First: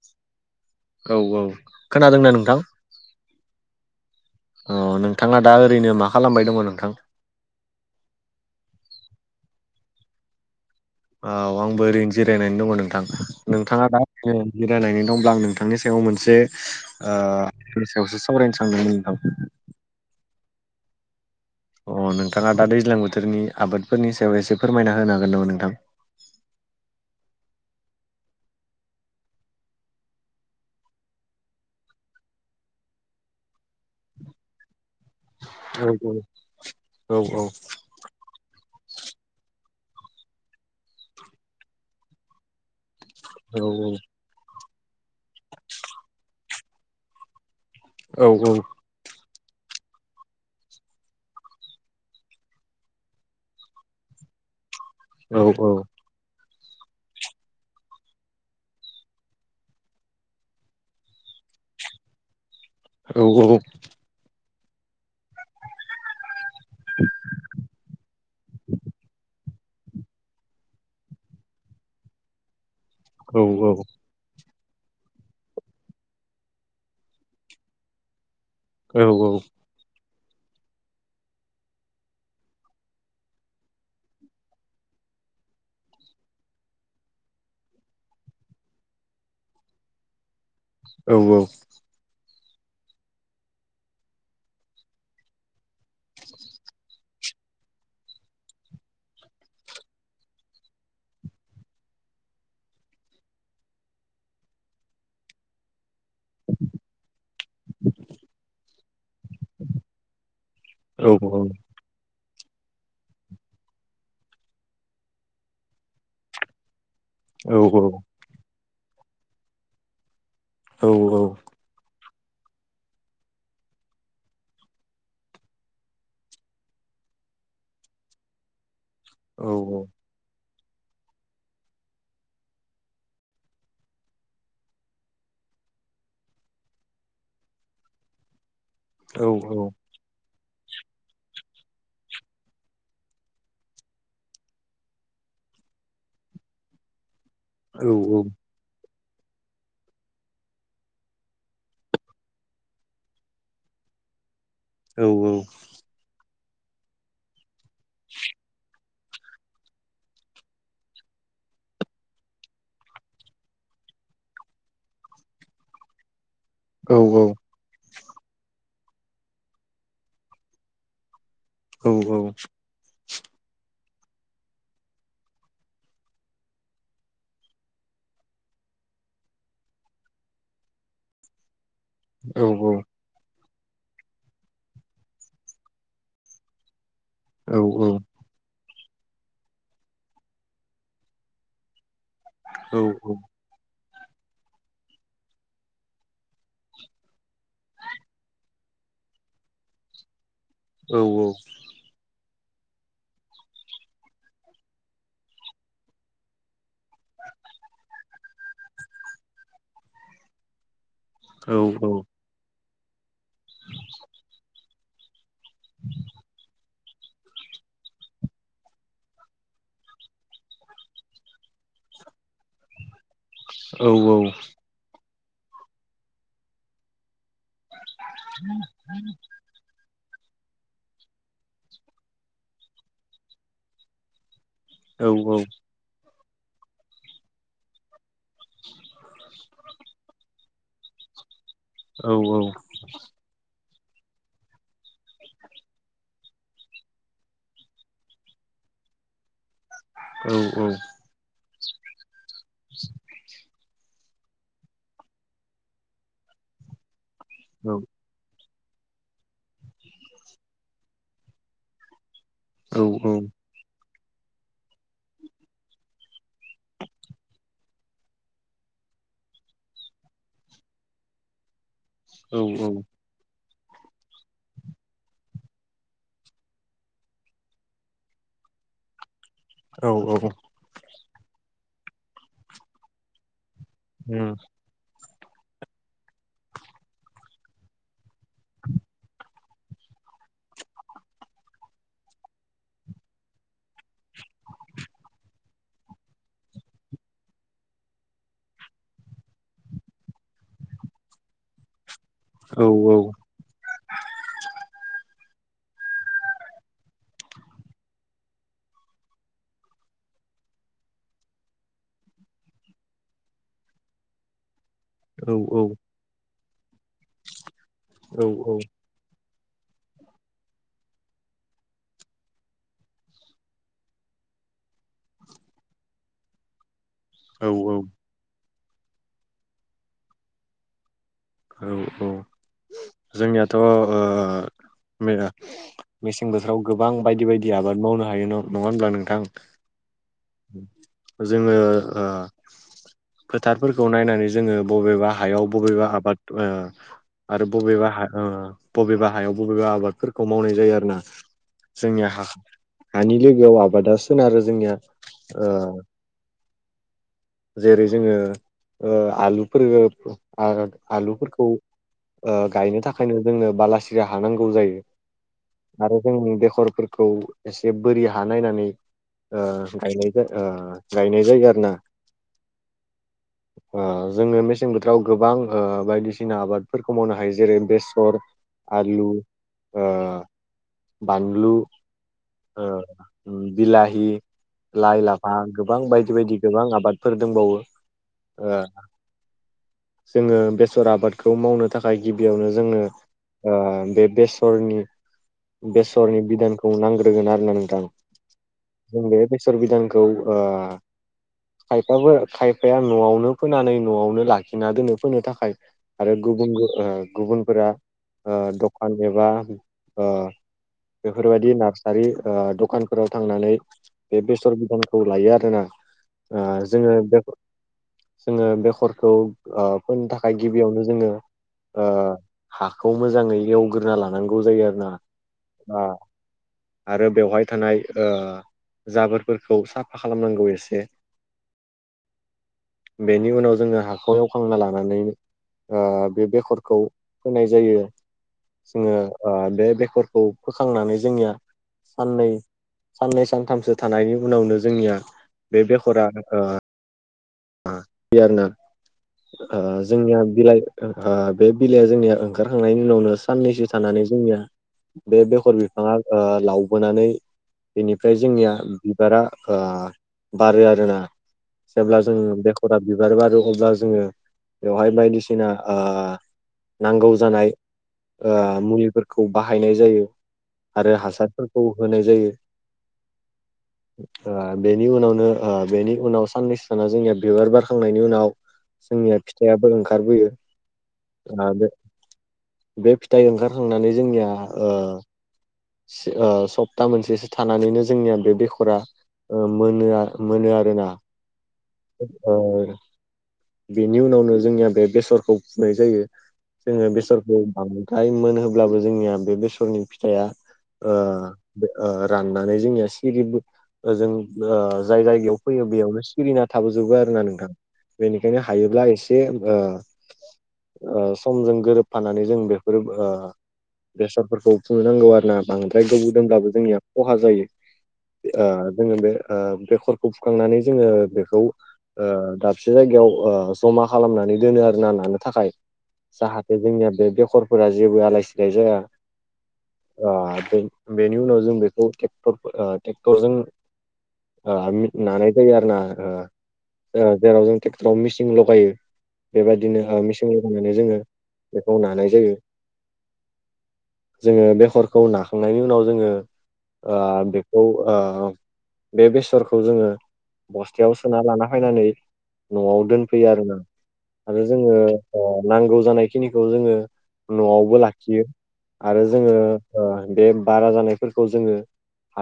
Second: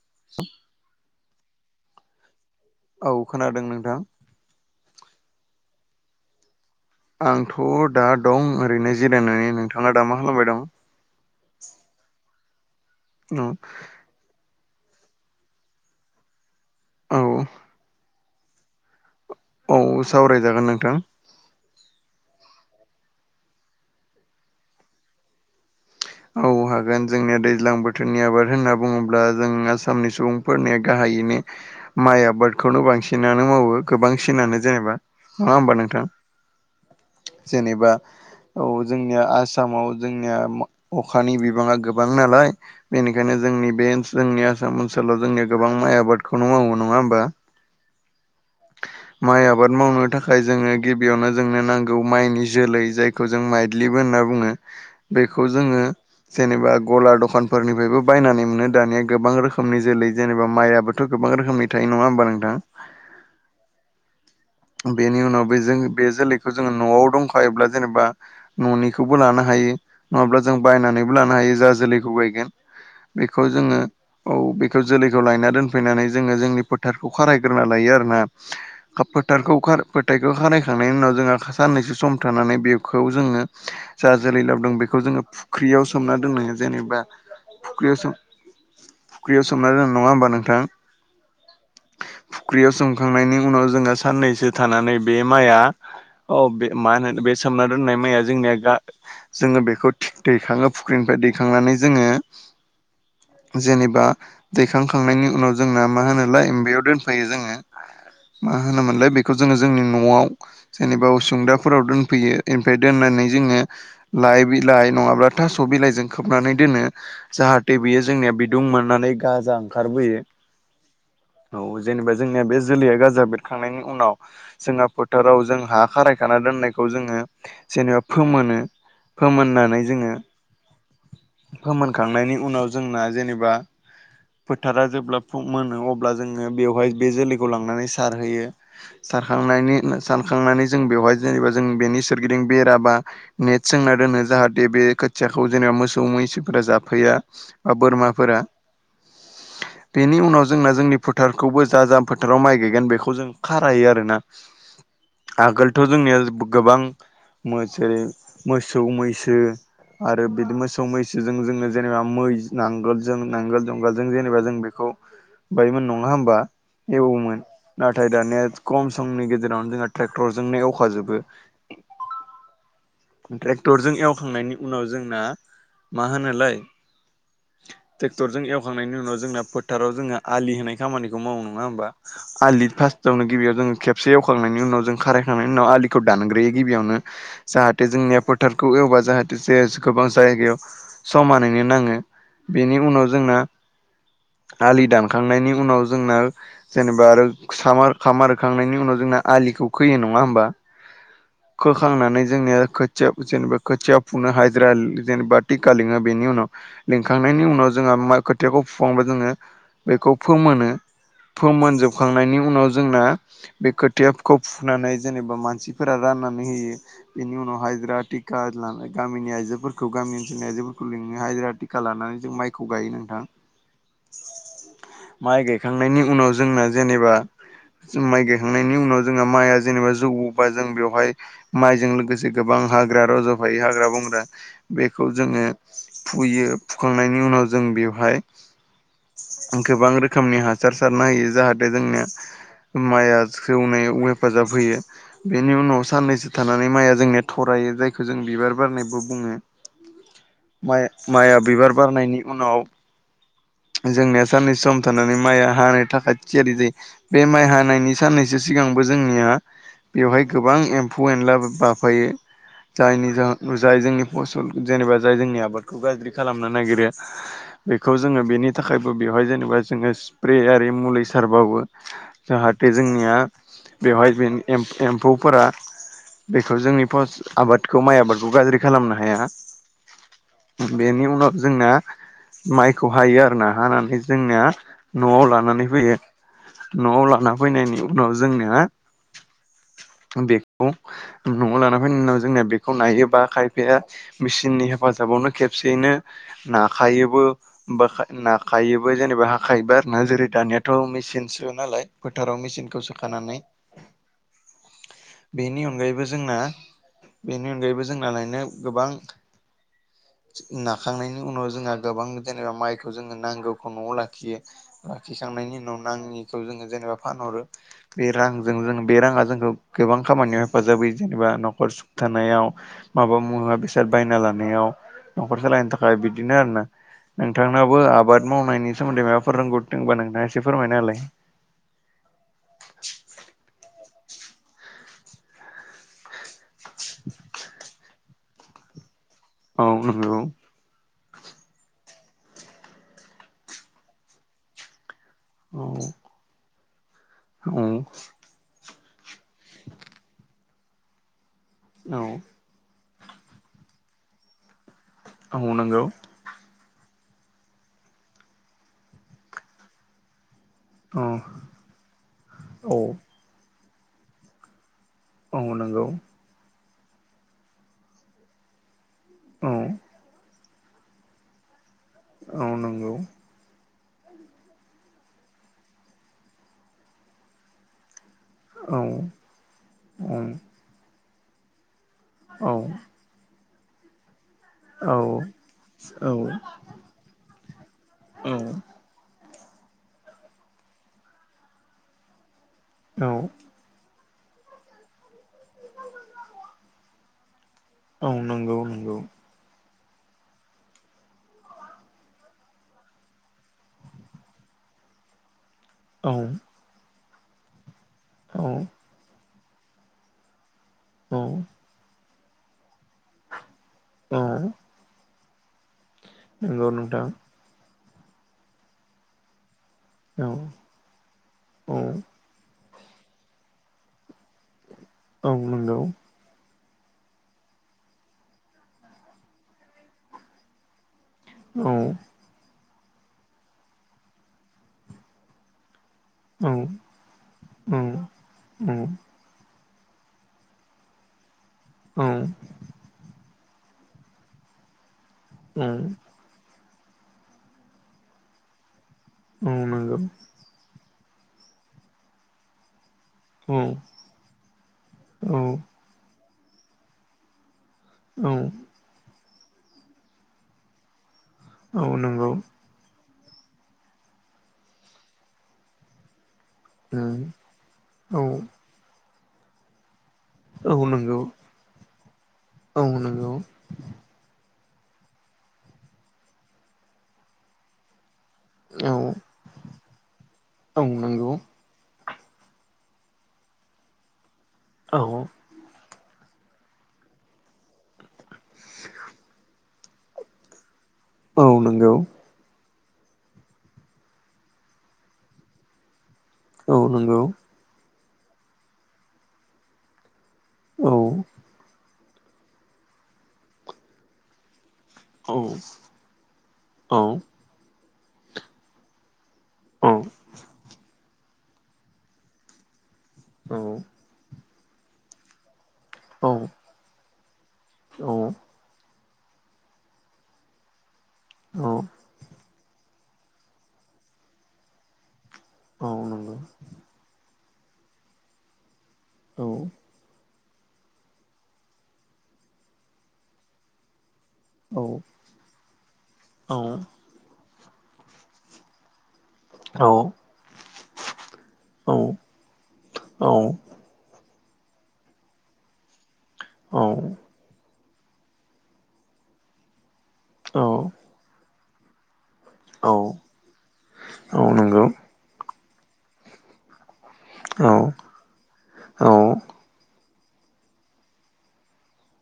[inaudible] औ औ खोनादोंना नोंथां? औ खोनादों नोंथां। अ नोंथाङा दा ओरैनो मा खालामबाय दङ नोंथां? आंथ' दा दं ओरैनो जिरायनानै। नोंथाङा दा मा खालामबाय दं? औ आंबो ओरैनो जिरायनानै दङ नोंथां औ नोंथाङा दा ए जिरायनायनि दंब्ला आं नोंथांनि सायाव मोनसे ओ सायावसो सावरायनो सानदोंमोन नोंथां। औ सावरायजागोन नोंथां। अ नोंथाङा दा दैज्लां बोथोरनि आबादफोरनि सायाव एसे फोरमायना होनो हागोन नामा नोंथां? औ हागोन जोंनिया दैज्लां बोथोरनि आबाद होनना बुङोब्ला जों आसामनि सुबुंफोरनि गाहायैनो माइ आबादखौनो बांसिनानो मावो गोबांसिनानो जेनेबा नङा होमबा औ नोंथां? औ औ जेनेबा औ जोंनिया आसामाव जोंनिया अखानि बिबाङा गोबां नालाय। बेनिखायनो औ जोंनि बे ओन जोंनि आसाम ओनसोलाव जोंनिया गोबां माइ आबादखौनो मावो नङा होमबा? औ औ। माइ आबाद मावनो थाखाय जोङो गिबियावनो जोंनो नांगौ माइनि जोलै जाय खौ जों माइग्लिबो होनना बुङो। [inaudible] बेखौ जोङो जेनेबा गला दखानफोरनिफ्रायबो बायनानै मोनो दानिया गोबां रोखोमनि जोलै जेनेबा माइआबो थ' गोबां रोखोमनि थायो नङा होमबा नोंथां? औ औ औ। बेनि उनाव बेजों बे जोलैखौ जोङो न'आव दंखायोब्ला जेनेबा न'निखौबो लानो हायो। नङाब्ला जों बायनानैबो लानो हायो जा जोलैखौ बायगोन बेखौ जोङो औ बेखौ जोलैखौ लायना दोनफैनानै जोङो जोंनि फोथारखौ खारायग्रोना लायो आरोना। [unintelligible] फोथायखौ खारानायखांनायनि उनाव जोंहा साननैसो सम थानानै बेखौ जोङो जा जोलै लाबदों बेखौ जोङो फुख्रियाव सोमना दोननाङो जेनेबा फुख्रियाव सोम फुख्रियाव सोमना दोनो नङा होमबा नोंथां? औ औ। फुख्रियाव सोमखांनायनि उनाव जोङो साननैसो थानानै बे माइआ औ बे मा होनो बे सोमना दोननाय माइया जोंनिया गा जोङो बेखौ थिख दैखाङो फुख्रिनिफ्राय दैखांनानै जोङो जेनेबा दैखांखांनायनि उनाव जोंना मा होनोलाय बेयाव दोनफायो जोङो। मा होनोमोनलाय बेखौ जोङो जोंनि न'आव जेनेबा उसुंदाफोराव दोनफैयो। ओनफाय दोननानै जोङो लाइ बिलाइ नङाब्ला थास' बिलाइजों खोबनानै दोनो। जाहाथे बियो जोंनिया बिदुं मोननानै गाजा ओंखारबोयो। औ औ। औ जेनेबा जोंनिया बे जोलैया गाजा बेरखांनायनि उनाव जोंहा फोथाराव जों हा खारायखाना दोननायखौ जोङो जेनेबा फोमोनो। फोमोननानै जोङो फोमोनखांनायनि उनाव जोंना जेनेबा‌ फोथारा जेब्ला मोनो अब्ला जोङो बेवहाय बे जोलैखौ लांनानै सार सारखांनायनि सानखांनानै जों बेवहाय जेनेबा जों बेनि सोरगिदिं बेराबा नेट सोंना दोनो जाहाथे बे खोथियाखौ जेनेबा मोसौ मैसोफोरा जाफैया। बोरमाफोरा बेनि उनाव जोंना जोंनि फोथारखौबो जा जा फोथाराव माइ गायगोन बेखौ खौ जों खारायो आरोना आगोलथ' जोंनिया गोबां मोसे मोसौ मैसो आरो बिदि मोसौ मैसोजों जोङो जेनेबा मै नांगोलजों नांगोल जुंगालजों जेनेबा जों बेखौ बायमोन नङा होमबा एबा एवोमोन। नाथाय दानिया खम समनि गेजेरावनो जोंहा ट्रेक्टरजोंनो एवखांजोबो। औ औ। ट्रेक्टरजों एवखांनायनि उनाव जोंना मा होनोलाय। ट्रेक्टरजों एवखांनायनि उनाव जोंना फोथाराव जोङो आलि होनाय खामानिखौ मावो नङाओमबा? औ औ आलि फार्टआवनो गिबियाव जोङो खेबसे एवखांनायनि उनाव जों खारायखांनायनि उनाव आलिखौ दानग्रोयो गिबियावनो औ जाहाथे जोंनिया टक्टारखौ एवबा जाहाथे जे गोबां जायगायाव समानैनो नाङो। औ बेनि उनाव जोंना आलि दानखांनायनि उनाव जोंना जेनेबा आरो सामार होखांनायनि उनाव जोंना आलिखौ खोयो नङा होमबा? औ औ खोखांनानै जोंनिया खोथिया जेनेबा खोथिया फुनो हाजिरा जेनेबा थिखा लङो बेनि उनाव लिंखांनायनि उनाव जोंहा मा खोथियाखौ फुखांबा जोङो बेखौ फोमोनो फोमोन जोबखांनायनि उनाव जोंना बे खोथियाखौ फुनानै जेनेबा मानसिफोरा राननानै होयो। बेनि उनाव हाइजिरा टिका लानाय गामिनि आइजोफोरखौ गामि ओनसोलनि आइजोफोरखौ लिंनो हाजिरा टि थिखा लानानै जों माइखौ गायो नोंथां। औ औ माइ गायखांनायनि उनाव जोंना जेनेबा माइ गायखांनायनि उनाव जोंहा माइआ जेनेबा जौ बा जों बेवहाय माइजों लोगोसे गोबां हाग्रा रज'फायो हाग्रा बंग्रा बेखौ जोङो फुयो फुखांनायनि उनाव जों बेवहाय गोबां रोखोमनि हासार सारना होयो जाहाथे औ जोंनिया माइआ जौनायाव हेफाजाब होयो। बेनि उनाव साननैसो थानानै माइया जोंनिया थरायो जायखौ जों बिबार बारनायबो बुङो। औ उम औ माइआ बिबार बारनायनि उनाव [inaudible] जोंनिया साननै सम थानानै माइआ हानाय थाखाय थियारि जायो बे माइ हानायनि साननैसो सिगांबो जोंनिया बेवहाय गोबां एम्फौ एनला बाफायो जायनि जाहो जाय जोंनि फसल जेनेबा जाय जोंनि आबादखौ गाज्रि खालामनो नागिरो बेखौ जोङो बेनि थाखायबो बेवहाय जेनेबा जोङो स्प्रे आरि मुलि सारबावो जाहाथे जोंनिया बेवहाय एम्फौफोरा बेखौ जोंनि फस आबादखौ माइ आबादखौ गाज्रि खालामनो हाया। औ औ बेनि उनाव जोंना माइखौ हायो आरोना हानानै जोंना न'आव लानानै फैयो न'आव लाना फैनायनि उनाव जोंना बे न'आव लाना फैनायनि उनाव जोंनिया बेखौ नायोबा खायफाया मेसिननि हेफाजाबावनो खेबसेयैनो नाखायोबो बा नाखायोबो जेनेबा हाखायोबा आरो ना जेरै दानियाथ' मेसिनसो नालाय फोथाराव मेसिनखौ सोखानानै बेनि अनगायैबो जोंना बेनि अनगायैबो जोंना लायनो गोबां नाखांनायनि उनाव जोंहा गोबां जेनेबा माइखौ जोङो नांगौखौ न'आव लाखियो लाखिखांनायनि उनाव नाङि जोङो जेनेबा फानहरो बे रांजों जों बे राङा जोंखौ गोबां खामानियाव हेफाजाब होयो जेनेबा न'खर सुथानायाव माबा मुवा बेसाद बायना लानायाव न'खर सालायनो थाखाय बिदिनो आरो ना। औ नोंथांनावबो आबाद मावनायनि सोमोन्दै मायबाफोर रोंगथि दोंबा नोंथाङा एसे फोरमायना होलाय। औ औ जोंनियाथ' ओ माया मेसें बोथोराव गोबां बायदि बायदि आबाद मावनो हायो ना नङा होनब्ला नोंथां। औ नोंगौ। जोङो फोथारफोरखौ नायनानै जोङो बबेबा हायाव औ बबेबा आबाद ओ आरो औ बबेबा हा ओ बबेबा हायाव बबेबा आबादफोरखौ मावनाय जायो आरो ना औ जोंनिया हा हानि लोगोआव आबादा सोनारो जोंनिया। ओ नांगौ- जेरै जोङो ओआलुफोर औ आलुफोरखौ ओ गायनो थाखायनो जोंनो बालासिरिया हानांगौ जायो। औ नंगौ आरो जोंङो बेसरफोरखौ एसे बोरि हा नायनानै ओ औ गायनाय ओ गायनाय जायो आरो ना। औ नंगौ। ओ जोङो मेसें बोथोराव गोबां बायदिसिना आबादफोरखौ मावनो हायो जेरै- बेसर औ आलु ओ- औ बानलु औ ओ बिलाहि लाइ- लाफा गोबां औ बायदि बायदि गोबां आबादफोर दंबावो ओ जोङो बेसर आबादखौ मावनो थाखाय गिबियावनो जोङनो औ बे बेसर बेसरनि बिधानखौ नांग्रोगोन आरो ना नोंथां। औ नंगौ नंगौ। जों बे बेसर बिधानखौ ओ खायफाफोर खायफाया न'आवनो फोनानै न'आवनो लाखिना दोनो फोनो थाखाय। औ आरो गुबुन गुबुनफोरा औ दखान एबाओ औ बेफोरबायदि नार्सारिओ दखानफोराव थांनानै औ बे बेसर बिदान खौ लायो आरोना ओ नंगौ जोङो नोंथां बेगरखौ ओ फनो औ थाखाय गिबियावनो जोङोओ औ हाखौ मोजाङै एवग्रोना लानांगौ जायो आरो औ नंगौ ना। आरो बेवहाय थानाय ओ जाबोरफोरखौ साफा खालामनांगौ एसे। औ बेनि उनाव जोङो हाखौ ऐवखांना लानानैओ बे औ बेसरखौ होनाय औ जायो। जोङोओ बे बेसरखौ फोखांनानै जोंनिया साननै साननै सानथामसो थानायनि उनावनो जोंनिया बे बेसराओ बे आरोनाओ नंगौ जोंनिया बिलाइ ओ बे बिलाइया जोंनिया ओंखारखांनायनि उनावनो साननैसो औ थानानै जोंनिया बे औ बेसर औ बिफाङा लावबोनानै बेनिफ्राय जोंनिया बिबारा बारो आरोना। औ नंगौ। बेसरा बिबार बारो अब्ला जोङो बेवहाय बायदिसिनाओ औ नांगौ जानाय मुलिफोरखौ बाहायनाय जायो। आरो नंगौ हासारफोरखौ होनाय जायो। औ नंगौ औ ओ बेनि उनावनो बेनि उनाव साननैसो थाना जोंनिया बिबार बारखांनायनि उनाव जोंनिया फिथाइयाबो ओंखारबोयो। औ नंगौ बे फिथाइ ओंखारखांनानै जोंनियाओ आरो [unintelligible] सप्ता मोनसेसो थानानैनो जोंनिया बे बेसरा मोनो मोनो आरो ना। औ नंगौ। ओ बेनि उनावनो जोंनिया बे बेसरखौ फुनाय जायो। औ जोङो नंगौ बेसरखौ बांद्राय मोन होब्लाबो जोंनिया बे बेसरनि फिथाइआ औ ओ राननानै जोंनिया सिरिबो यो जाय औ जायगायाव फैयो बेयावनो सिरिना औ थाबोजोबो आरोना औ नोंथां। बेनिखायनो हायोब्ला एसे ओ समजों गोरोबफानानै जों बेफोरोओ औ। बेसादफोरखौ फुनांगौ आरो ना [unintelligible] गोबाव दोनब्लाबो जोंनिया खहा जायो। औ जोङो बे ओ बेखरखौ फुखांनानै जोङो बेखौ औ औ [unintelligible] दाबसे जायगायाव ओ जमा खालामनानै दोनो आरो ना नानो थाखाय औ नंगौ जाहाथे जोंनिया बे बेखर -फोरा जेबो आलाय सिलाय जाया। औ। ओ बेनि उनाव जों बेखौ ट्रेक्टर - ट्रेक्टरजों ओ औ आ नानाय जायोना आरो ना ओ औ। जेराव जों ट्रेक्टराव मेसिन लगायो बेबायदिनो औ [unintelligible] [unintelligible] जोङो बेखौ औ नानाय जायो। जोङो बेखरखौ नाखांनायनि उनाव जोङो औ ओ बे बेसरखौ जोङो औ बस्थायाव सोना लाना फैनानै न'आव औ दोनफैयो आरोना औ आरो जोङो नंगौ नांगौ जानाय खिनिखौ जोङो औ न'आवबो लाखियो आरो औ जोङो ओ बे बारा जानायफोरखौ जोङो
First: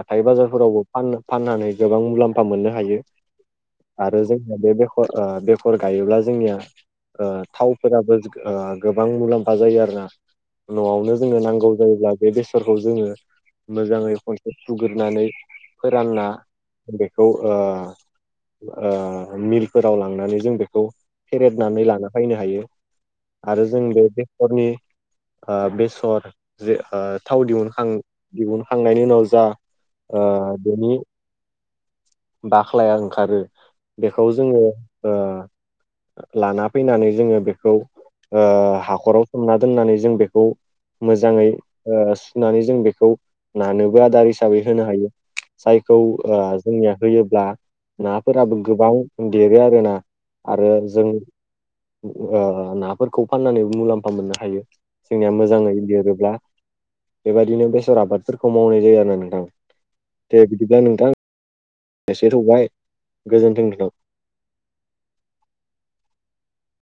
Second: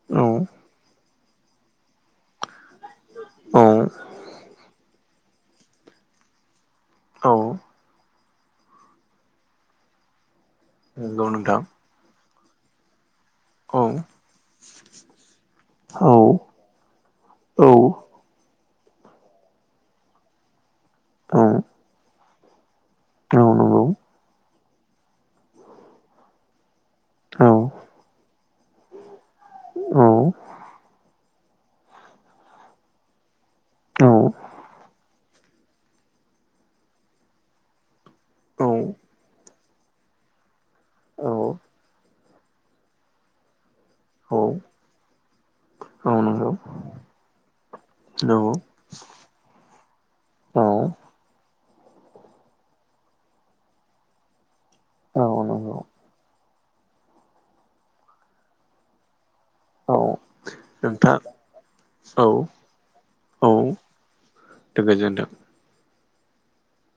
हाथाय बाजारफोरावबो फाननानै गोबां मुलाम्फा मोनो। [unintelligible] आरो जोंनिया बे -बेखर गायोब्ला जोंनिया ओ औ थावफोराबो गोबां मुलाम्फा जायो आरोना। न'आवनो नंगौ जोङो नोंथां नांगौ जायोब्ला बे बेसरखौ जोङो औ मोजाङै खनसे सुगोरनानै फोरानना औ बेखौ ओ औ ओ मिलफोराव लांनानै जों बेखौ औ फेरदनानै लाना फैनो हायो। आरो जों नंगौ बे बेसरनि ओ बेसर जे ओ थाव औ औ दिहुखां दिहुनखांनायनि उनाव जा औ ओ बेनि बाख्लाया ओंखारो। बेखौ जोङो ओ लाना फैनानै जोङो बेखौ ओ औ हाखराव सोमना दोननानै जों बेखौ मोजाङै औ ओ सुनानै जों बेखौ नानोबो आदार हिसाबै औ होनो हायो जायखौ औ ओ नंगौ जोंनिया होयोब्ला नंगौ नाफोराबो गोबां देरो आरोना आरो औ जों ओ नाफोरखौ फाननानै मुलाम्फा मोननो हायो। जोंनिया औ मोजाङै नंगौ देरोब्ला बेबायदिनो बेसर आबादफोरखौ मावनाय जायो आरोना नोंथां। औ दे बिदिब्ला नोंथां औ एसे थौबाय औ। गोजोन्थों नोंथां [unintelligible]